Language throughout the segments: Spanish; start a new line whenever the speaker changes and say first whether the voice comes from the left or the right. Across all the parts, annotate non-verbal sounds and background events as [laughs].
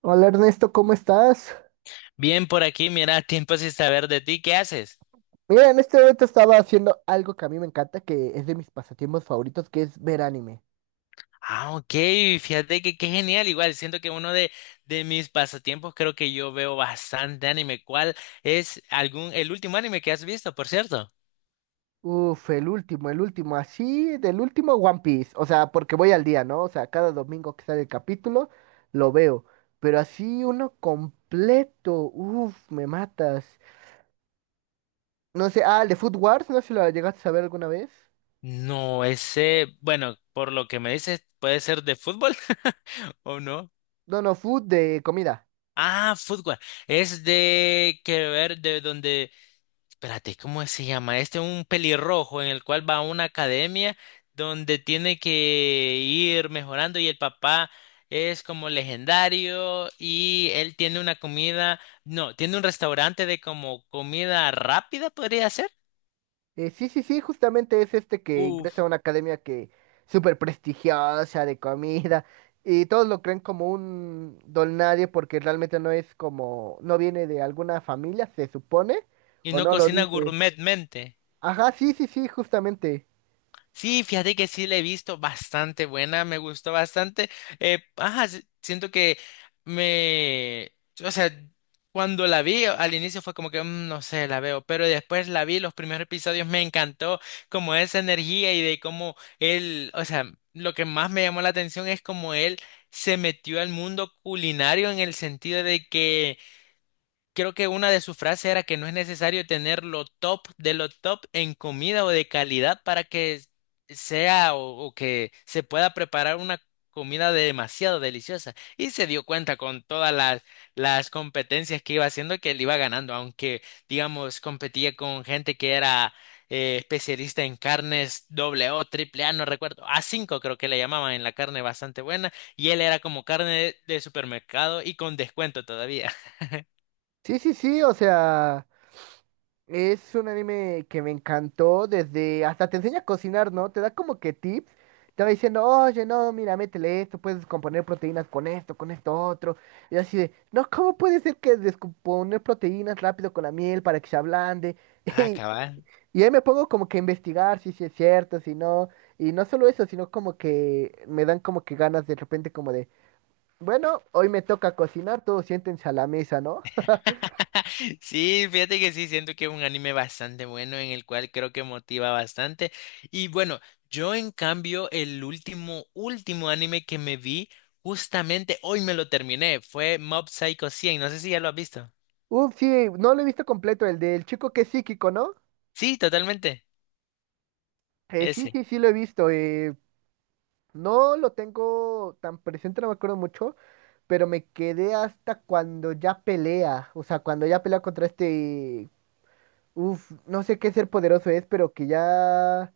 right: Hola Ernesto, ¿cómo estás?
left: Bien por aquí, mira, tiempo sin saber de ti, ¿qué haces?
right: Mira, en este momento estaba haciendo algo que a mí me encanta, que es de mis pasatiempos favoritos, que es ver anime.
left: Ah, ok, fíjate que qué genial, igual siento que uno de mis pasatiempos creo que yo veo bastante anime. ¿Cuál es algún, el último anime que has visto, por cierto?
right: Uf, el último, así, del último One Piece. O sea, porque voy al día, ¿no? O sea, cada domingo que sale el capítulo, lo veo. Pero así uno completo, uf, me matas. No sé, ah, el de Food Wars, no sé si lo llegaste a ver alguna vez.
left: No, ese, bueno, por lo que me dices, puede ser de fútbol [laughs] o no.
right: No, no, Food de comida.
left: Ah, fútbol. Es de que ver de donde espérate, ¿cómo se llama? Este es un pelirrojo en el cual va a una academia donde tiene que ir mejorando y el papá es como legendario y él tiene una comida, no, tiene un restaurante de como comida rápida, podría ser.
right: Sí, sí, sí, justamente es este que ingresa a
left: Uf,
right: una academia que súper prestigiosa de comida y todos lo creen como un don nadie porque realmente no es como, no viene de alguna familia, se supone,
left: y
right: o
left: no
right: no lo
left: cocina
right: dice.
left: gourmetmente.
right: Ajá, sí, sí, sí, justamente.
left: Sí, fíjate que sí la he visto bastante buena, me gustó bastante. Ajá, siento que me, o sea, cuando la vi al inicio fue como que no sé, la veo", pero después la vi los primeros episodios, me encantó como esa energía y de cómo él, o sea, lo que más me llamó la atención es como él se metió al mundo culinario en el sentido de que creo que una de sus frases era que no es necesario tener lo top de lo top en comida o de calidad para que sea o que se pueda preparar una comida demasiado deliciosa. Y se dio cuenta con las competencias que iba haciendo que él iba ganando, aunque, digamos, competía con gente que era especialista en carnes doble O, triple A, no recuerdo, a cinco creo que le llamaban en la carne bastante buena, y él era como carne de supermercado y con descuento todavía. [laughs]
right: Sí, sí, sí, o sea... Es un anime que me encantó desde, hasta te enseña a cocinar, ¿no? Te da como que tips. Te va diciendo, oye, no, mira, métele esto, puedes componer proteínas con esto otro. Y así de, no, ¿cómo puede ser que descomponer proteínas rápido con la miel para que se ablande?
left: Ah,
right: [laughs]
left: cabal.
right: Y ahí me pongo como que a investigar si sí es cierto, si no. Y no solo eso, sino como que me dan como que ganas de repente como de, bueno, hoy me toca cocinar, todos siéntense a la mesa, ¿no?
left: [laughs] Sí, fíjate que sí, siento que es un anime bastante bueno en el cual creo que motiva bastante. Y bueno, yo en cambio el último, último anime que me vi, justamente hoy me lo terminé, fue Mob Psycho 100, no sé si ya lo has visto.
right: [laughs] Uf, sí, no lo he visto completo, el del chico que es psíquico, ¿no?
left: Sí, totalmente,
right: Sí,
left: ese.
right: sí, sí lo he visto. No lo tengo tan presente, no me acuerdo mucho, pero me quedé hasta cuando ya pelea. O sea, cuando ya pelea contra este... Uf, no sé qué ser poderoso es, pero que ya...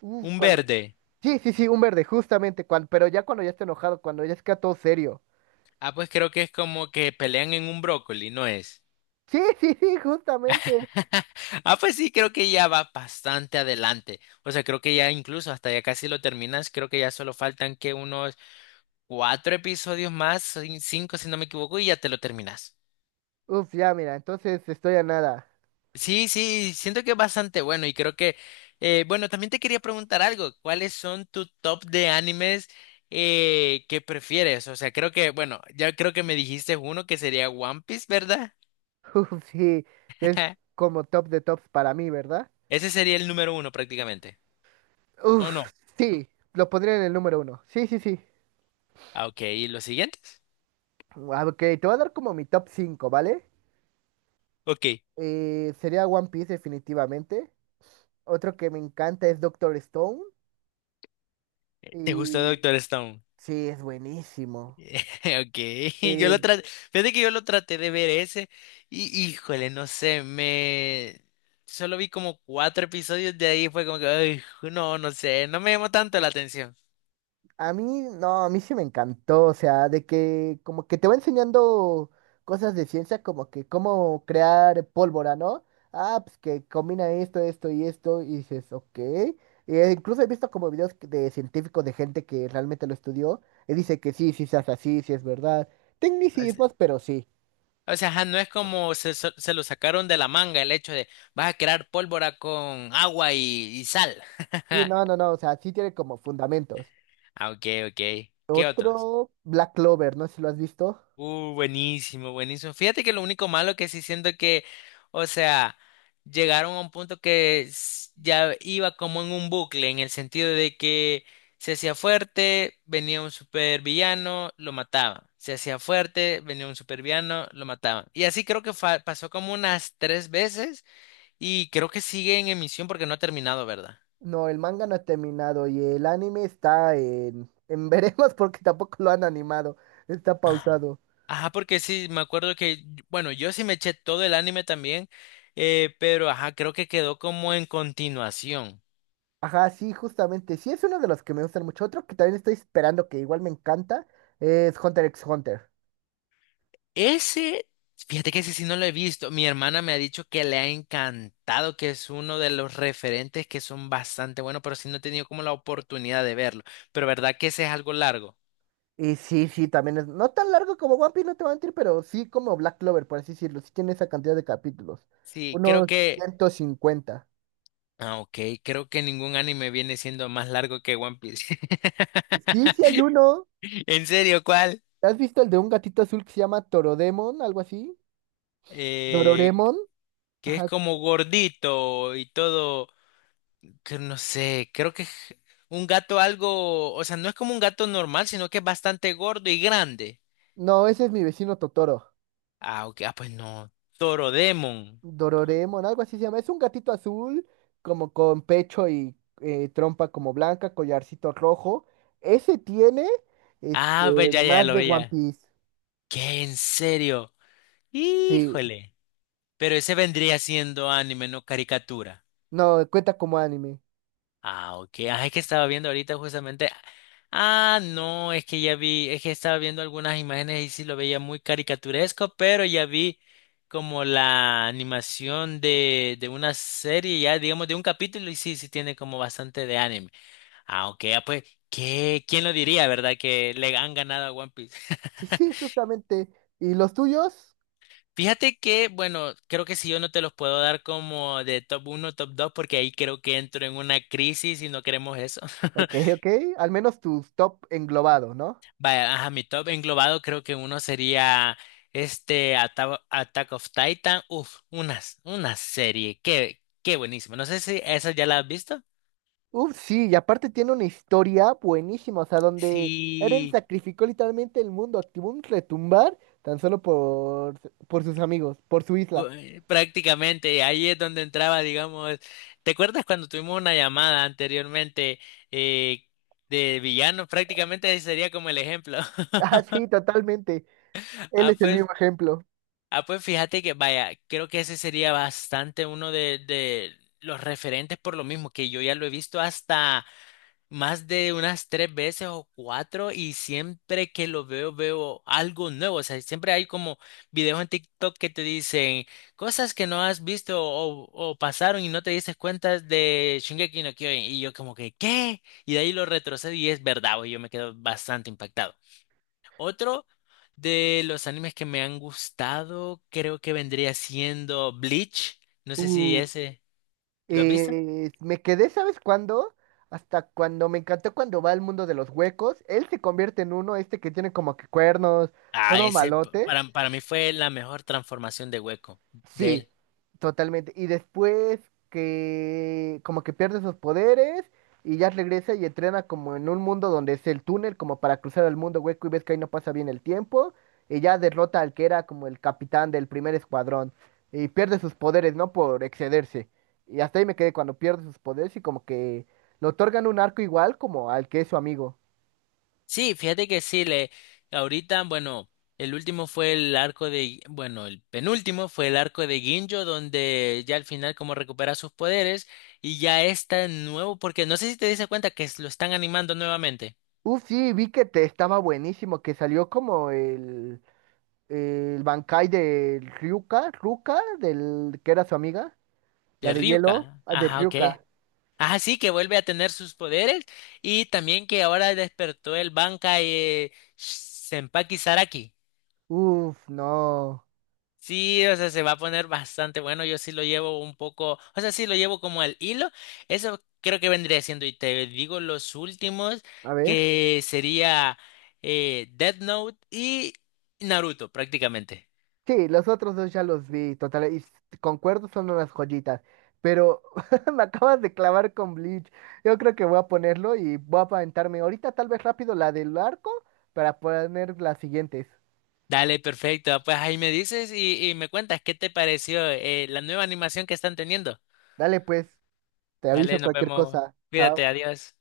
right: Uf,
left: Un
right: cuando...
left: verde.
right: Sí, sí, sí, un verde, justamente, cuando pero ya cuando ya está enojado, cuando ya está todo serio.
left: Ah, pues creo que es como que pelean en un brócoli, ¿no es?
right: Sí, [laughs] sí, sí, justamente.
left: [laughs] Ah, pues sí, creo que ya va bastante adelante. O sea, creo que ya incluso hasta ya casi lo terminas. Creo que ya solo faltan que unos cuatro episodios más, cinco si no me equivoco, y ya te lo terminas.
right: Uf, ya, mira, entonces estoy a nada.
left: Sí, sí, siento que es bastante bueno y creo que, bueno, también te quería preguntar algo, ¿cuáles son tu top de animes que prefieres? O sea, creo que, bueno, ya creo que me dijiste uno que sería One Piece, ¿verdad?
right: [laughs] Uf, sí, es
left: [laughs]
right: como top de tops para mí, ¿verdad?
left: Ese sería el número uno prácticamente. ¿O
right: Uf,
left: no?
right: sí, lo pondría en el número uno. Sí, sí, sí.
left: Ah, ok, ¿y los siguientes?
right: Ah, ok, te voy a dar como mi top 5, ¿vale?
left: Ok,
right: Sería One Piece definitivamente. Otro que me encanta es Doctor Stone.
left: ¿te gustó
right: Y
left: Doctor Stone?
right: sí, es buenísimo.
left: [laughs] Okay, [laughs] yo
right: Eh,
left: lo traté, fíjate que yo lo traté de ver ese y híjole, no sé, me solo vi como cuatro episodios de ahí fue como que ay, no, no sé, no me llamó tanto la atención.
right: A mí, no, a mí sí me encantó, o sea, de que como que te va enseñando cosas de ciencia, como que cómo crear pólvora, ¿no? Ah, pues que combina esto, esto y esto, y dices, ok. E incluso he visto como videos que- de científicos, de gente que realmente lo estudió, y dice que sí, sí se hace así, sí es verdad.
left: Así,
right: Tecnicismos, pero sí.
left: o sea, ajá, no es como se lo sacaron de la manga el hecho de vas a crear pólvora con agua y sal.
right: Y no,
left: [laughs]
right: no, no, o sea, sí tiene como fundamentos.
left: Ah, okay, okay. ¿Qué otro?
right: Otro, Black Clover, no sé si lo has visto.
left: Buenísimo, buenísimo. Fíjate que lo único malo que sí siento que, o sea, llegaron a un punto que ya iba como en un bucle, en el sentido de que se hacía fuerte, venía un supervillano, lo mataban. Se hacía fuerte, venía un supervillano, lo mataban. Y así creo que pasó como unas tres veces y creo que sigue en emisión porque no ha terminado, ¿verdad?
right: No, el manga no ha terminado y el anime está en [laughs] veremos porque tampoco lo han animado. Está
left: Ajá.
right: pausado.
left: Ajá, porque sí, me acuerdo que, bueno, yo sí me eché todo el anime también, pero ajá, creo que quedó como en continuación.
right: Ajá, sí, justamente. Sí, es uno de los que me gustan mucho. Otro que también estoy esperando, que igual me encanta, es Hunter x Hunter.
left: Ese, fíjate que ese sí no lo he visto. Mi hermana me ha dicho que le ha encantado, que es uno de los referentes que son bastante buenos, pero sí no he tenido como la oportunidad de verlo. Pero verdad que ese es algo largo.
right: Y sí, sí, también es no tan largo como One Piece, no te voy a mentir, pero sí como Black Clover, por así decirlo. Sí tiene esa cantidad de capítulos.
left: Sí, creo
right: Unos
left: que...
right: 150.
left: Ah, ok, creo que ningún anime viene siendo más largo que One Piece. [laughs]
right: Sí, sí hay uno.
left: ¿En serio, cuál?
right: ¿Has visto el de un gatito azul que se llama Torodemon, algo así?
left: Eh,
right: Dororemon.
left: que es
right: Ajá.
left: como gordito y todo, que no sé, creo que es un gato algo, o sea, no es como un gato normal, sino que es bastante gordo y grande.
right: No, ese es mi vecino Totoro.
left: Ah, ok, ah, pues no, Toro Demon.
right: Dororemon, algo así se llama. Es un gatito azul, como con pecho y trompa como blanca, collarcito rojo. Ese tiene
left: Ah, pues
right: este
left: ya, ya
right: más
left: lo
right: de One
left: veía.
right: Piece.
left: ¿Qué? ¿En serio?
right: Sí,
left: Híjole. Pero ese vendría siendo anime, no caricatura.
right: no, cuenta como anime.
left: Ah, ok. Ah, es que estaba viendo ahorita justamente. Ah, no, es que ya vi, es que estaba viendo algunas imágenes y sí lo veía muy caricaturesco, pero ya vi como la animación de una serie, ya digamos de un capítulo, y sí, sí tiene como bastante de anime. Ah, ok, ah, pues, ¿qué? ¿Quién lo diría, verdad? Que le han ganado a One Piece. [laughs]
right: Sí, sí, justamente. ¿Y los tuyos?
left: Fíjate que, bueno, creo que si yo no te los puedo dar como de top uno, top 2, porque ahí creo que entro en una crisis y no queremos eso.
right: Ok,
left: [laughs]
right: ok. Al menos tus top englobado, ¿no?
left: Vaya, ajá, mi top englobado creo que uno sería este Attack of Titan. Uf, unas, una serie. Qué, qué buenísimo. No sé si esa ya la has visto.
right: Uf, sí, y aparte tiene una historia buenísima, o sea, donde Eren
left: Sí,
right: sacrificó literalmente el mundo, activó un retumbar tan solo por sus amigos, por su isla.
left: prácticamente ahí es donde entraba, digamos. ¿Te acuerdas cuando tuvimos una llamada anteriormente eh, de villanos? Prácticamente ese sería como el ejemplo. [laughs]
right: Ah, sí, totalmente. Él
left: Ah,
right: es el
left: pues,
right: mismo ejemplo.
left: ah, pues fíjate que vaya, creo que ese sería bastante uno de los referentes por lo mismo que yo ya lo he visto hasta más de unas tres veces o cuatro y siempre que lo veo veo algo nuevo. O sea, siempre hay como videos en TikTok que te dicen cosas que no has visto o pasaron y no te dices cuenta de Shingeki no Kyojin. Y yo como que, ¿qué? Y de ahí lo retrocedo y es verdad, güey, yo me quedo bastante impactado. Otro de los animes que me han gustado creo que vendría siendo Bleach. No sé si
right: Uf.
left: ese... ¿Lo has visto?
right: Me quedé, ¿sabes cuándo? Hasta cuando me encantó cuando va al mundo de los huecos. Él se convierte en uno, este que tiene como que cuernos,
left: Ah,
right: todo
left: ese
right: malote.
left: para mí fue la mejor transformación de hueco de
right: Sí,
left: él.
right: totalmente. Y después que como que pierde sus poderes y ya regresa y entrena como en un mundo donde es el túnel, como para cruzar el mundo hueco y ves que ahí no pasa bien el tiempo. Y ya derrota al que era como el capitán del primer escuadrón. Y pierde sus poderes, ¿no? Por excederse. Y hasta ahí me quedé cuando pierde sus poderes y como que le otorgan un arco igual como al que es su amigo.
left: Sí, fíjate que sí, le ahorita, bueno, el último fue el arco de, bueno, el penúltimo fue el arco de Ginjo, donde ya al final como recupera sus poderes y ya está nuevo, porque no sé si te diste cuenta que lo están animando nuevamente.
right: Uf, sí, vi que te estaba buenísimo, que salió como el Bankai de Ryuka, Ruka, del que era su amiga, la
left: De
right: de hielo,
left: Ryuka.
right: ah, de
left: Ajá, ok.
right: Ryuka.
left: Ajá, sí, que vuelve a tener sus poderes y también que ahora despertó el Bankai, Senpaki Saraki.
right: Uf, no.
left: Sí, o sea, se va a poner bastante bueno. Yo sí lo llevo un poco, o sea, sí lo llevo como al hilo. Eso creo que vendría siendo. Y te digo los últimos,
right: A ver.
left: que sería Death Note y Naruto, prácticamente.
right: Sí, los otros dos ya los vi, total, y s- concuerdo, son unas joyitas. Pero [laughs] me acabas de clavar con Bleach. Yo creo que voy a ponerlo y voy a aventarme ahorita tal vez rápido la del arco para poner las siguientes.
left: Dale, perfecto. Pues ahí me dices y me cuentas qué te pareció, la nueva animación que están teniendo.
right: Dale pues, te
left: Dale,
right: aviso
left: nos
right: cualquier
left: vemos.
right: cosa.
left: Cuídate,
right: Chao.
left: adiós.